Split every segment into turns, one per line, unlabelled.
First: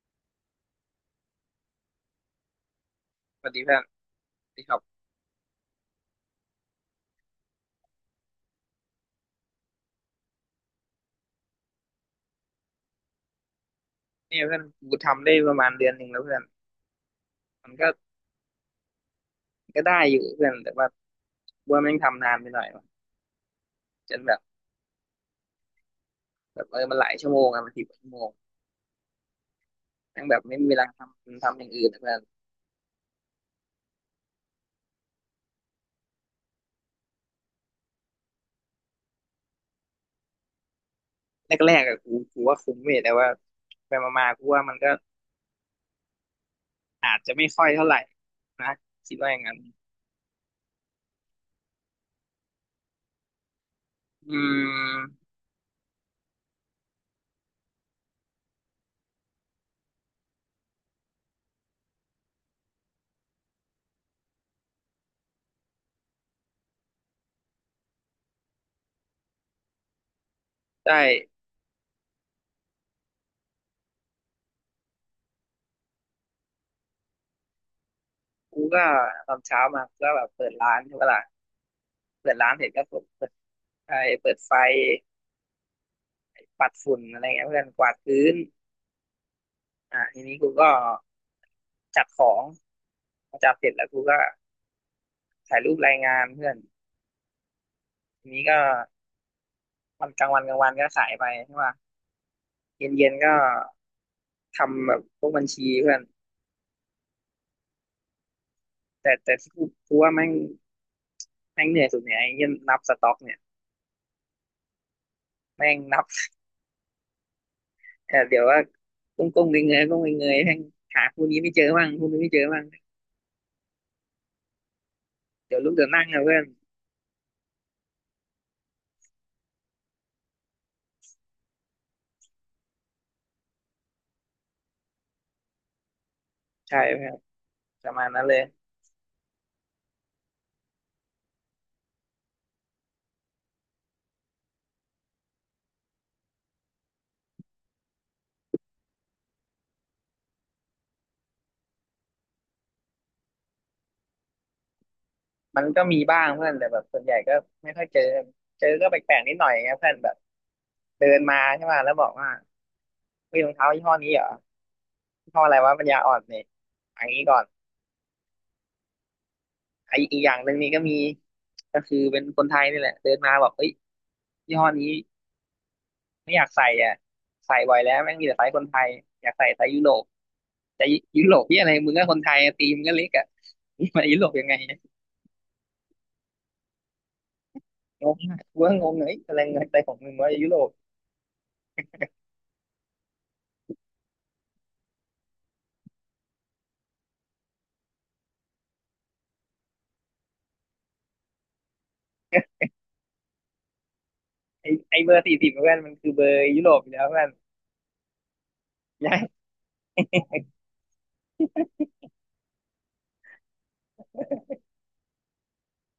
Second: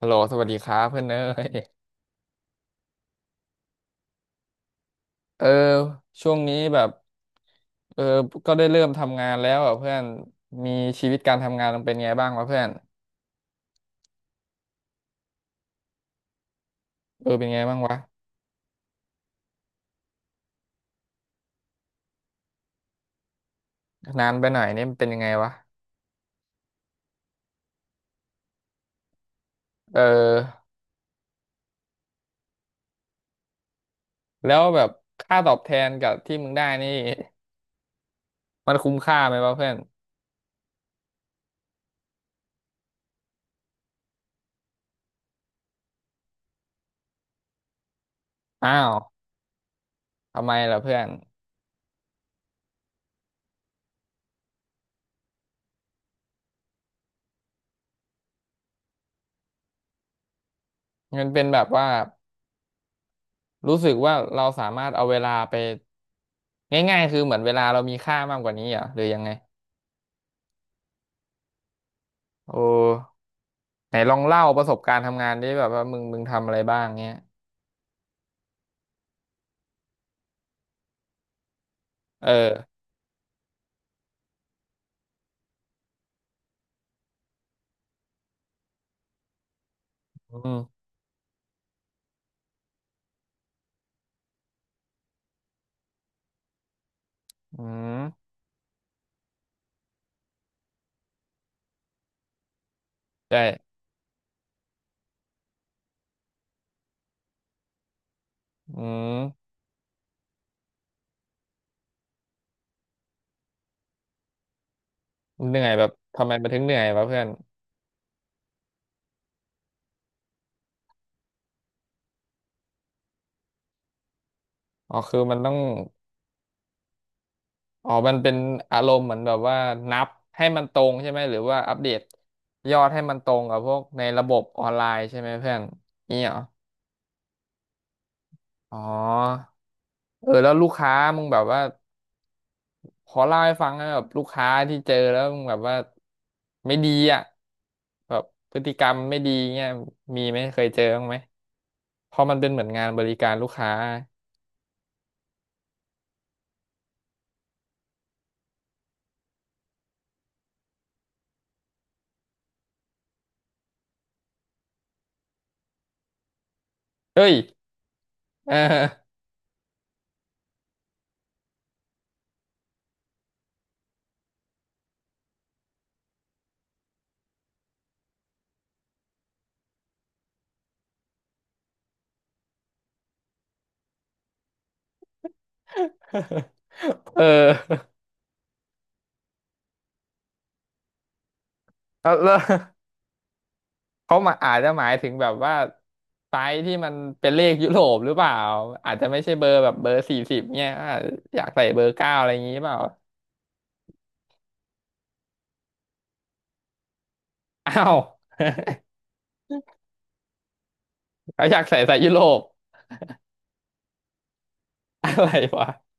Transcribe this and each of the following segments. ฮัลโหลสวัสดีครับเพื่อนเอ้ย
สวัสดีเพื่อนสวัสดีครับ
เออช่วงนี้แบบเออก็ได้เริ่มทำงานแล้วอ่ะเพื่อนมีชีวิตการทำงานมันเป็นไงบ้างวะเพื่อน
เนี่ยเพื่อนกูทำได้ประมาณเดือนหนึ่งแล้วเพื่อน
เออเป็นไง
มัน
บ้าง
ก็
วะ
ก็ได้อยู่เพื่อน แต่ว่าแม่งทำนานไปหน่อยวะจน
นา
แบ
น
บ
ไปหน่อยนี่มันเป็นยังไงวะ
แบบมันหลายชั่วโมงอะมัน10 ชั่วโมง
เ
แม่งแบบไม่
ออ
มีเวลาทำอย่างอื่นอะเพื่อน
แล้วแบบค่าตอบแทนกับที่มึงได้นี่มันคุ้มค่าไหมวะเพื่อน
แรกๆอะกูว่าคุ้มเว้ยแต่ว่า ไปมาๆกูว่ามันก็อาจจะไม่ค่อยเท่าไหร่
อ้า
นะ
ว
คิดว่าอย่างนั้น
ทำไมล่ะเพื่อน
อืม
มันเป็นแบบว่ารู้สึกว่าเราสามารถเอาเวลาไปง่ายๆคือเหมือนเวลาเรามีค่ามากกว่านี้เหรอหรือยังไง
ใช่
โอ้ ไหนลองเล่าประสบการณ์ทำงานดิแบบว่ามึงทำอะไรบ้างเงี้ย
กูก็ตอนเช้ามาก็แบบเปิดร้านใช่ปะล่ะ
เอ
เปิดร้า
อ
นเสร็จก็เปิดไฟเปิดไฟปัดฝุ่นอะไรเงี้ยเพื่อนกวาดพื้นอ่ะที
อื
นี้กูก็
ม
จัดของพอจัดเสร็จแล้วกูก็ถ่ายรูปรายงานเพื่อน
อืม
ทีนี้ก็วันกลางวันกลางวันก็ขายไปใช่ป่ะเย็นเย็นก็
ใช่
ทำแบบพวกบัญชีเพื่อน
อื
แต่
ม
แต่ที่กูว่าแม่งแม่งเหนื่อยสุดเนี่ยไอ้เหี้ยนับสต็อกเนี่ย
เหนื่อย
แม่ง
แบบ
นับ
ทำไมมันถึงเหนื่อยวะเพื่อน
เออเดี๋ยวว่าก้มก้มเงยเงยๆก้มเงยเงยๆแม่งหาคู่นี้ไม่เจอบ้างคู่นี้ไม่เจอบ้าง
อ๋อคือมันต้อง
เดี๋ยวลุกเดี๋ยวนั่งนะเพื่อน
อ๋อมันเป็นอารมณ์เหมือนแบบว่านับให้มันตรงใช่ไหมหรือว่าอัปเดตยอดให้มันตรงกับพวกในระบบออนไลน์ใช่ไหมเพื่อนนี่เหรอ
ใช่เพื่อนประมาณนั้นเลย
อ๋อเออแล้วลูกค้ามึงแบบว่า ขอเล่าให้ฟังนะแบบลูกค้าที่เจอแล้วมึงแบบว่าไม่ดีอ่ะแบบพฤติกรรมไม่ดีเงี้ยมีไหมเคยเจอบ้างไหมเพราะมันเป็นเหมือนงานบริการลูกค้า
มันก็มีบ้างเพื่อนแต่แบบส่วนใหญ่ก็ไม่ค่อยเจอเจอก็แปลกๆนิดหน่อยไงเพื่อนแบบเดินมาใช่ป่ะแล้วบอกว่ามีรองเท้ายี่ห้อนี้เหรอ ข้ออะไรวะปัญญาอ่อนเนี่ยอันนี้
เอ้ย
ก่อน
เออ
อีกอย่างหนึ่งนี่ก็มีก็คือเป็นคนไทยนี่แหละเดินมาบอกเอ้ยยี่ห้อนี้ไม่อยากใส่อ่ะใส่บ่อยแล้วแม่งมีแต่ไซส์คนไทยอยากใส่ไซส์ยุโรปแต่ยุโรปที่อะไรมึงก็คนไทยตีมงก็เล็กอ่ะนี่มายุโรปยังไงเนี่ย
เออ
งงอะกูก็งงเลยอะไรเงินใจของมึงว่ายุโรป
แล้วเขามาอาจจะหมายถึงแบบว่าไซส์ที่มันเป็นเลขยุโรปหรือเปล่าอาจจะไม่ใช่เบอร์แบบเบอร์สี่สิบเนี่ยอาจอยากใส่เบอร์เก้าอะไรอย่างงี้เปล่า
ไอไอเบอร์40เพื่อนมันคือเบอร์ยุโรปอยู่แล้วเพื่อน
อ้าว
ย้าย
เขาอยากใส่ไซส์ยุโรปอะไรวะ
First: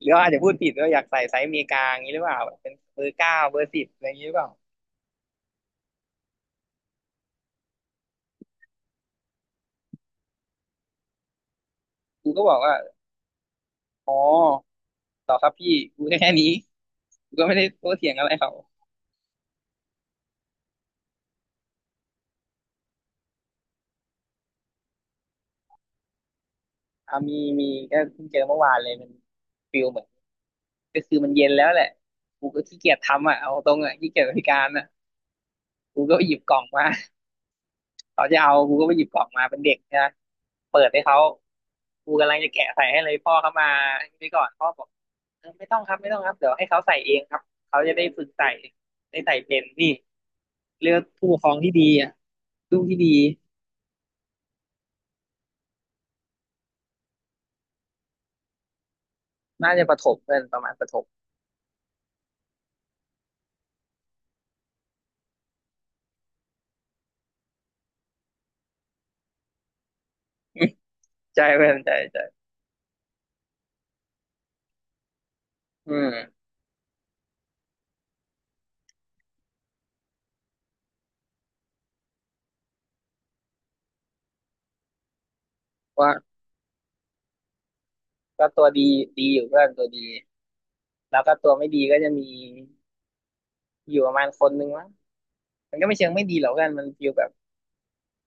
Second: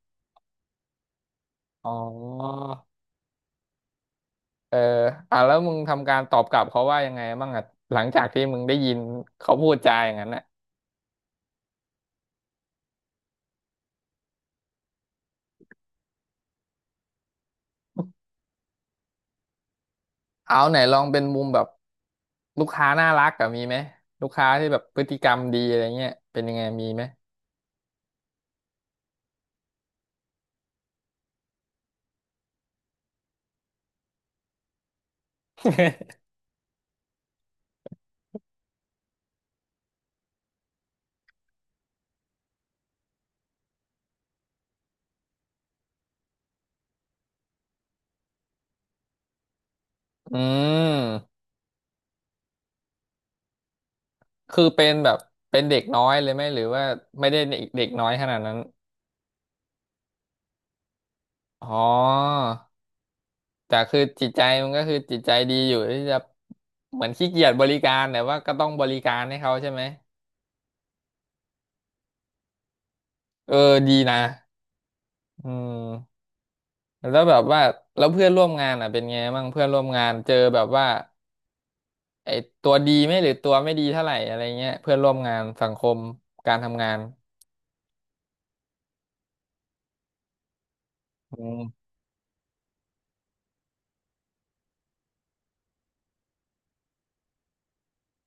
หรือว่าอาจจะพูดผิดว่าอยากใส่ไซส์อเมริกา
อ๋อ
อย่างนี้หรือเปล่าแบบเป็นเบอร์เก้าเบอร์สิบอะไรอย่างนี้หรือเปล่า
เอออ่ะแล้วมึงทำการตอบกลับเขาว่ายังไงบ้างอ่ะหลังจากที่มึงได้ยินเขาพูดจาอย่างนั้นน่ะ
กูก็บอกว่าอ๋อต่อครับพี่กูแค่นี้ ก็ไม่ได้โต้เถียงอะไรเขา
เอาไหนลองเป็นมุมแบบลูกค้าน่ารักกับมีไหมลูกค้าที่แบบพฤติกรรมดีอะไรเงี้ยเป็นยังไงมีไหม
อ่ามีมีก็เพิ่งเจอเมื่อวานเลยมันฟิลเหมือนก็คือมันเย็นแล้วแหละกูก็ขี้เกียจทำอ่ะเอาตรงอ่ะขี้เกียจบริการอ่ะกูก็ไปหยิบกล่องมาเขาจะเอากูก็ไปหยิบกล่องมาเป็นเด็กนะเปิดให้เขากูกำลังจะแกะใส่ให้เลยพ่อเขามาไปก่อนพ่อบอกเออไม่ต้องครับไม่ต้องครับเดี๋ยวให้เขาใส่เองครับเขาจะได้ฝึกใส่ได้ใส่เป็นนี่
อื
เลือกผู้ปก
ม
ครองที่ดีอ่ะลูกที่ดี
คือเป็นแบบเป็นเด็กน้อยเลยไหมหรือว่าไม่ได้เด็กเด็กน้อยขนาดนั้น
น่าจะประถมเพื่อนประมาณประถม
อ๋อแต่คือจิตใจมันก็คือจิตใจดีอยู่ที่จะเหมือนขี้เกียจบริการแต่ว่าก็ต้องบริการให้เขาใช่ไหม
ใจเพื่อนใจใจ
เออดีนะอื
อื
ม
ม
แล้วแบบว่าแล้วเพื่อนร่วมงานอ่ะเป็นไงบ้างเพื่อนร่วมงานเจอแบบว่าไอ้ตัวดีไหมหรือตัวไม่ดีเท่าไหร่อะไรเงี้ยเพื่อนร่วมงานสังคม
ว่า
การทำงาน
ก็ตัวดีดีอยู่เพื่อนตัวดีแล้วก็
อื
ตัวไม่ดี
ม
ก็จะมีอยู่ประมาณคนนึงมั้งมันก็ไม่เชิงไม่ดีหรอกกันมันฟีลแบบ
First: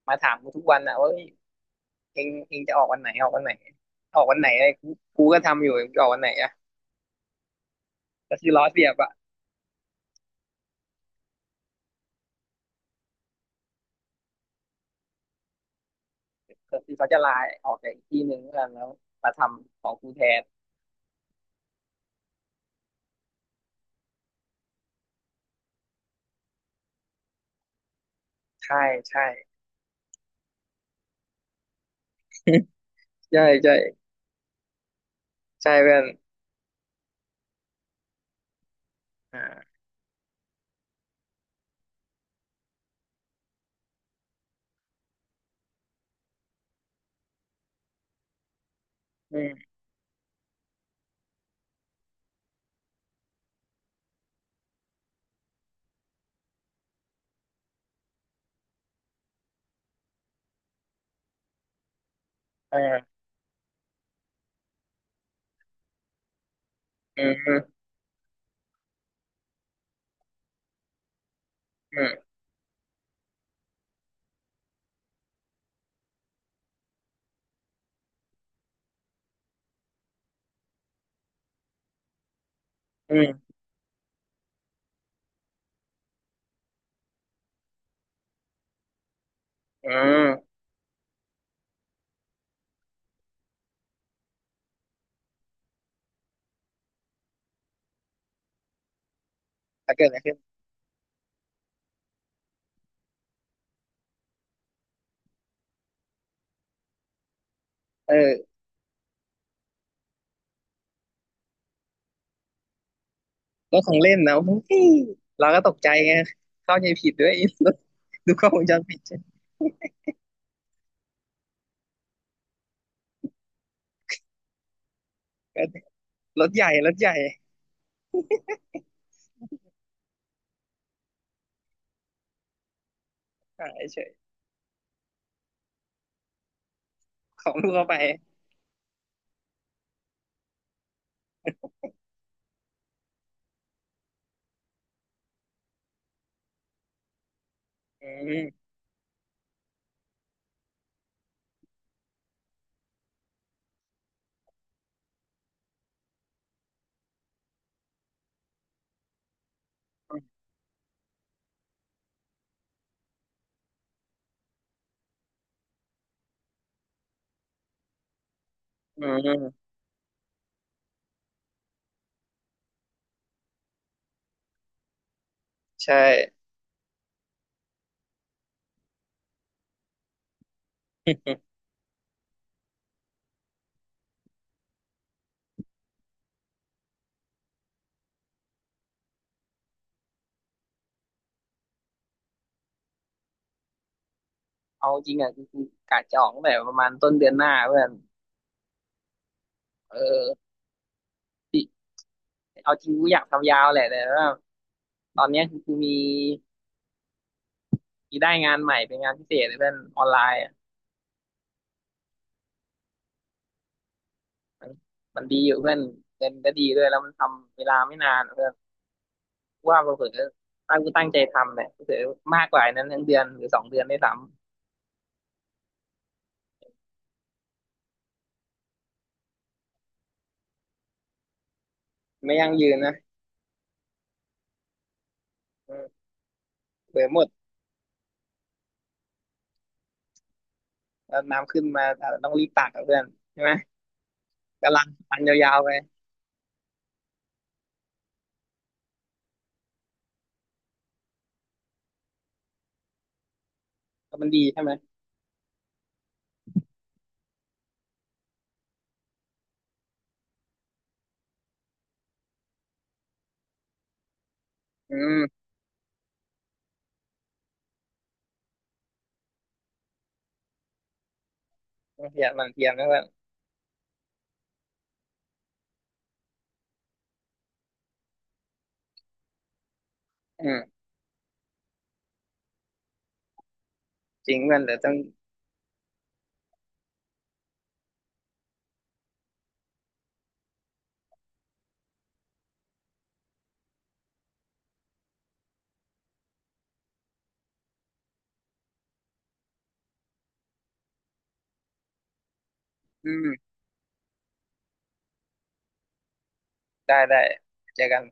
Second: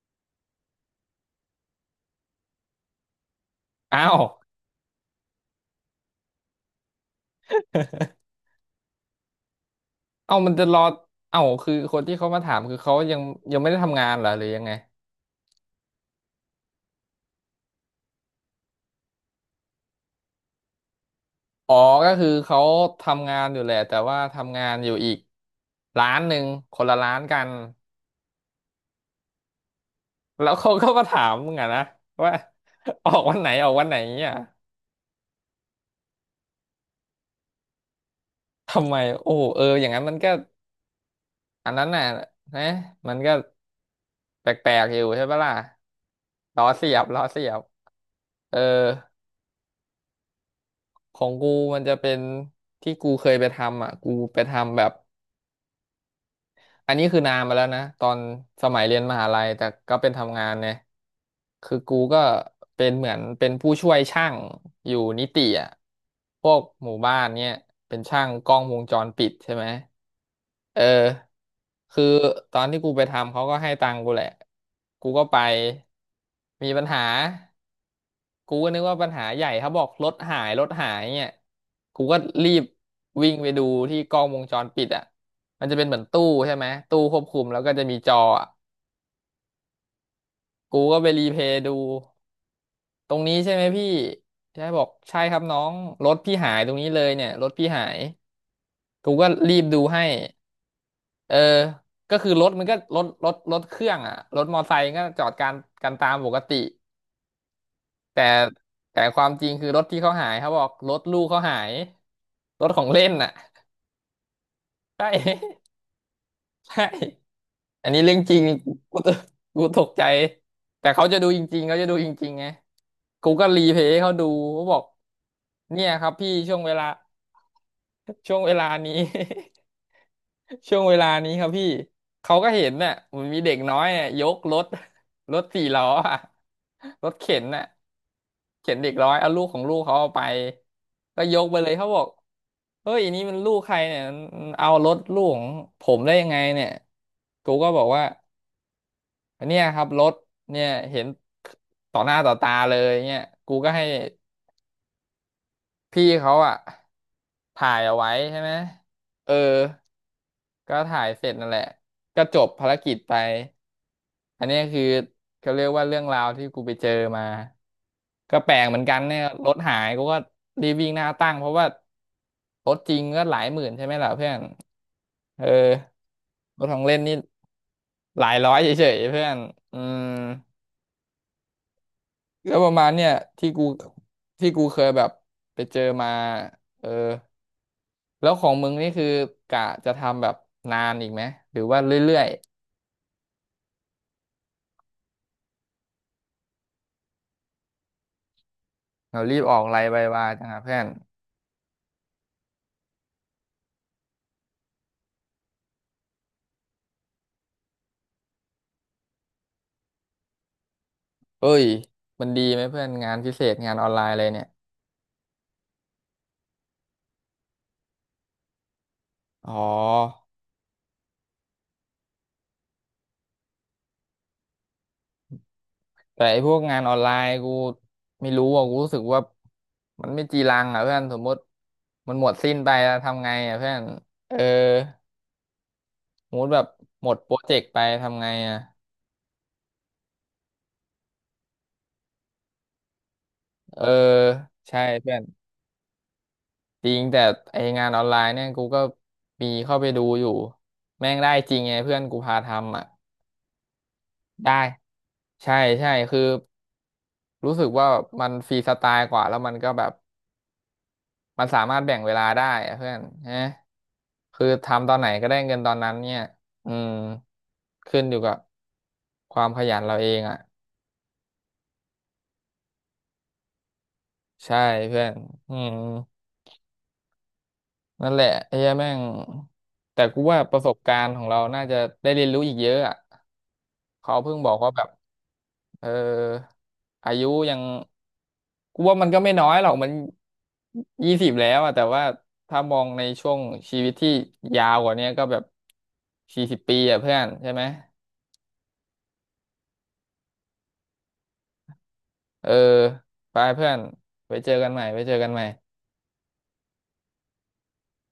มาถามกูทุกวันอะว่าเอ้ยเองจะออกวันไหนออกวันไหน
อ้า
อ
ว
อกวันไหนอะไรกูกูก็ทำอยู่งจะออกวันไหนอะก็คือล้อเสียบอะ
เอ้ามันจะรอเอ้าคือคนที่เขามาถามคือเขายังไม่ได้ทำงานเหรอหรือยังไง
ก็คือเขาจะลาออกจากอีกที่หนึ่งเพื่อนแล้วมาทำของกูแทน
อ๋อก็คือเขาทำงานอยู่แหละแต่ว่าทำงานอยู่อีกร้านหนึ่งคนละร้านกัน
ใช่ใช่
แล้วเขาก็มาถามมึงอะนะว่า ออกวัน
ใช่
ไหนออก
ใช่
วันไหนเนี่ย
ใช่เพื่อน
ทำไมโอ้เออ
อ่า
อย่างนั้นมันก็ อันนั้นน่ะนะมันก็แปลกๆอยู่ใช่ปะล่ะล้อเสียบล้อเสียบเออ
อืม
ของกูมันจะเป็นที่กูเคยไปทำอ่ะกูไปทำแบบ อันนี้คือนานมาแล้วนะตอนสมัยเรียนมหาลัยแต่ก็เป็นทำงานเนี่ยคือกูก็
เอ
เป็นเหมือ
อ
นเป็นผู้ช่วยช่างอยู่นิติอ่ะพวกหมู่บ้า
อื
น
ม
เนี่
อื
ย
ม
เป็นช่างกล้องวงจรปิดใช่ไหมเออ
อื
คือ
ม
ตอนที่กูไปทำเขาก็ให้ตังค์กูแหละกูก็ไปมีปัญหา กูก็นึกว่าปัญหาใหญ่เขาบอกรถหายเนี่ยกูก็รีบ
อื
วิ่งไป
ม
ดูที่กล้องวงจรปิดอ่ะมันจะเป็นเหมือนตู้ใช่ไหมตู้ควบคุมแล้วก็จะมีจออ่ะ
อืม
กูก็ไปรีเพลย์ดูตรงนี้ใช่ไหมพี่ใช่บอกใช่ครับน้องรถพี่หายตรงนี้เลยเนี่ยรถพี่หายกูก็รีบดู
แล้ว
ให้
เกิดอะไรขึ้น
เออก็คือรถมันก็รถเครื่องอ่ะรถมอไซค์ก็จอดการกันตามปกติ แต่
เออ
แต่ความจริงคือรถที่เขาหายเขาบอกรถลูกเขาหายรถของเล่นน่ะ
รถของเล่นนะ โอ้ย
ใช่
เราก็ตก ใจไงเข้า
ใช่
ใจผิดด้วย ไอรถ
อันนี้เรื่อง
ดู
จริ
ก
ง
ล้องวงจรปิ
กู
ด
ต
ใช่ไหม
กูตกใจแต่เขาจะดูจริงๆเขาจะดูจริงๆไงกูก็รีเพลย์ให้เขาดูเขาบอก
ก็
เนี่ยครับพี่
รถ
ช่วง
ใหญ่
เวลา
รถใหญ่
ช่วงเวลานี้ ช่วงเวลานี้ครับพี่เขาก็เห็นน่ะมันมีเด็ก
หา
น้อย
เฉ
น่ะ
ย
ยกรถรถสี่ล้ออะรถเข็
ข
น
อง
น่ะ
ลูกเข้าไป
เข็นเด็กร้อยเอาลูกของลูกเขาเอาไปก็ยกไปเลยเขาบอกเฮ้ยอันนี้มันลูกใครเนี่ยมันเอารถลูกของผมได้ยังไงเนี่ยกูก็บอกว่า
อืม
เนี่ยครับรถเนี่ยเห็นต่อหน้าต่อตาเลยเนี่ยกูก็ให้ พี่เขาอะถ่ายเอาไว้ใช่ไหมเออก็ถ่ายเสร็จนั่นแหละก็จบภารกิจไปอันเนี้ยคือเขาเรียกว่าเรื่องราวที่กูไปเจอมาก็แปลกเหมือนกัน
อื
เนี่ยรถ
ม
หายกูก็รีบวิ่งหน้าตั้งเพราะว่ารถจริงก็หลายหมื่นใช่ไหมล่ะเพื่อนเออ
ใช่
รถของเล่นนี่หลายร้อยเฉยๆเพื่อนอืม แล้วประมาณเนี่ยที่กูที่กูเคยแบบไปเจอมาเออแล้วของมึงนี่คือกะจะทำแบบนานอีกไหมหรือว่าเรื่อย
เอาจริงอ่ะจริงๆกะจะออกตั้งแต่ประมาณต้นเดือนหน้าเพื่อน
ๆเรารีบออกไลน์ไป
เอ
ว่า
อ
จังหะเพื่อน
ที่เอาจริงกูอยากทำยาวแหละแต่ว่าตอนเนี้ยคือกูมีได้งานใหม่เป็นงานพิเศษเลยเพื่อนออนไลน์อะ
เอ้ยมันดีไหมเพื่อนงานพิเศษงานออนไลน์อะไรเนี่ย
มันมันดีอยู่เพื่อนเงินก็ดีด้วยแล้วมันทำเวลาไม่นานเพื่อน
อ๋อ
กูว่าเผื่อตั้งกูตั้งใจทำเนี่ยเผื่อมากกว่านั้นทั้งเดือนหรือสองเดือนได้สำ
แต่ไอ้พวกงานออนไลน์กูไม่รู้อ่ะกูรู้สึกว่ามันไม่จีรังอ่ะเพื่อนสมมติมันหมด
ไม่ยั่
สิ้
ง
นไป
ยืน
แล้
นะ
วทำไงอ่ะเพื่อนเออ
อืม
สมมติแบบ
เผื่
ห
อ
ม
ห
ด
มด
โปรเจกต์ไปทำไงอ่ะ
แล้วน้ำขึ้นมาอาจจะต้องรีบตักกับเพื่อนใช่ไหม
เออ
กำ
ใช่
ลัง
เพื่อ
ปั
น
นยาวๆไป
จริงแต่ไองานออนไลน์เนี่ยกูก็มีเข้าไปดูอยู่แม่งได้จริงไงเพื่อนกูพาทำอ่ะ
ก็มันดี
ได้
ใช่ไหม
ใช่ใช่คือรู้สึกว่ามันฟรีสไตล์กว่าแล้วมันก็แบบมันสามารถแบ่งเวลาได้อะเพื่อนฮะคือทำตอน
อื
ไหน
ม
ก็ได้เงินตอนนั้นเนี่ยอืมขึ้นอยู่กับความขยันเราเองอ่ะ
ต้องเพียรมันเพียรนะเพื่อน
ใช่เพื่อนอืม นั่นแหละไอ้เหี้ยแม่งแต่กูว่า
อื
ประส
ม
บการณ์ของเราน่าจะได้เรียนรู้อีกเยอะอ่ะเขา
จ
เพิ่
ริ
ง
ง
บอ
เพื่
ก
อน
ว่า
เดี๋ยว
แบบ
ต้อง
เอออายุยังกูว่ามันก็ไม่น้อยหรอกมัน20แล้วอ่ะแต่ว่าถ้ามองในช่วงชีวิตที่ยาวกว่าเนี้ยก็แบบ40 ปีอ่ะเพื่อนใช่ไหมเออ
อื
ไป
ม
เพื่อนไปเจอกันใหม่ไปเจอกันใหม่
ได้ได้เจอกัน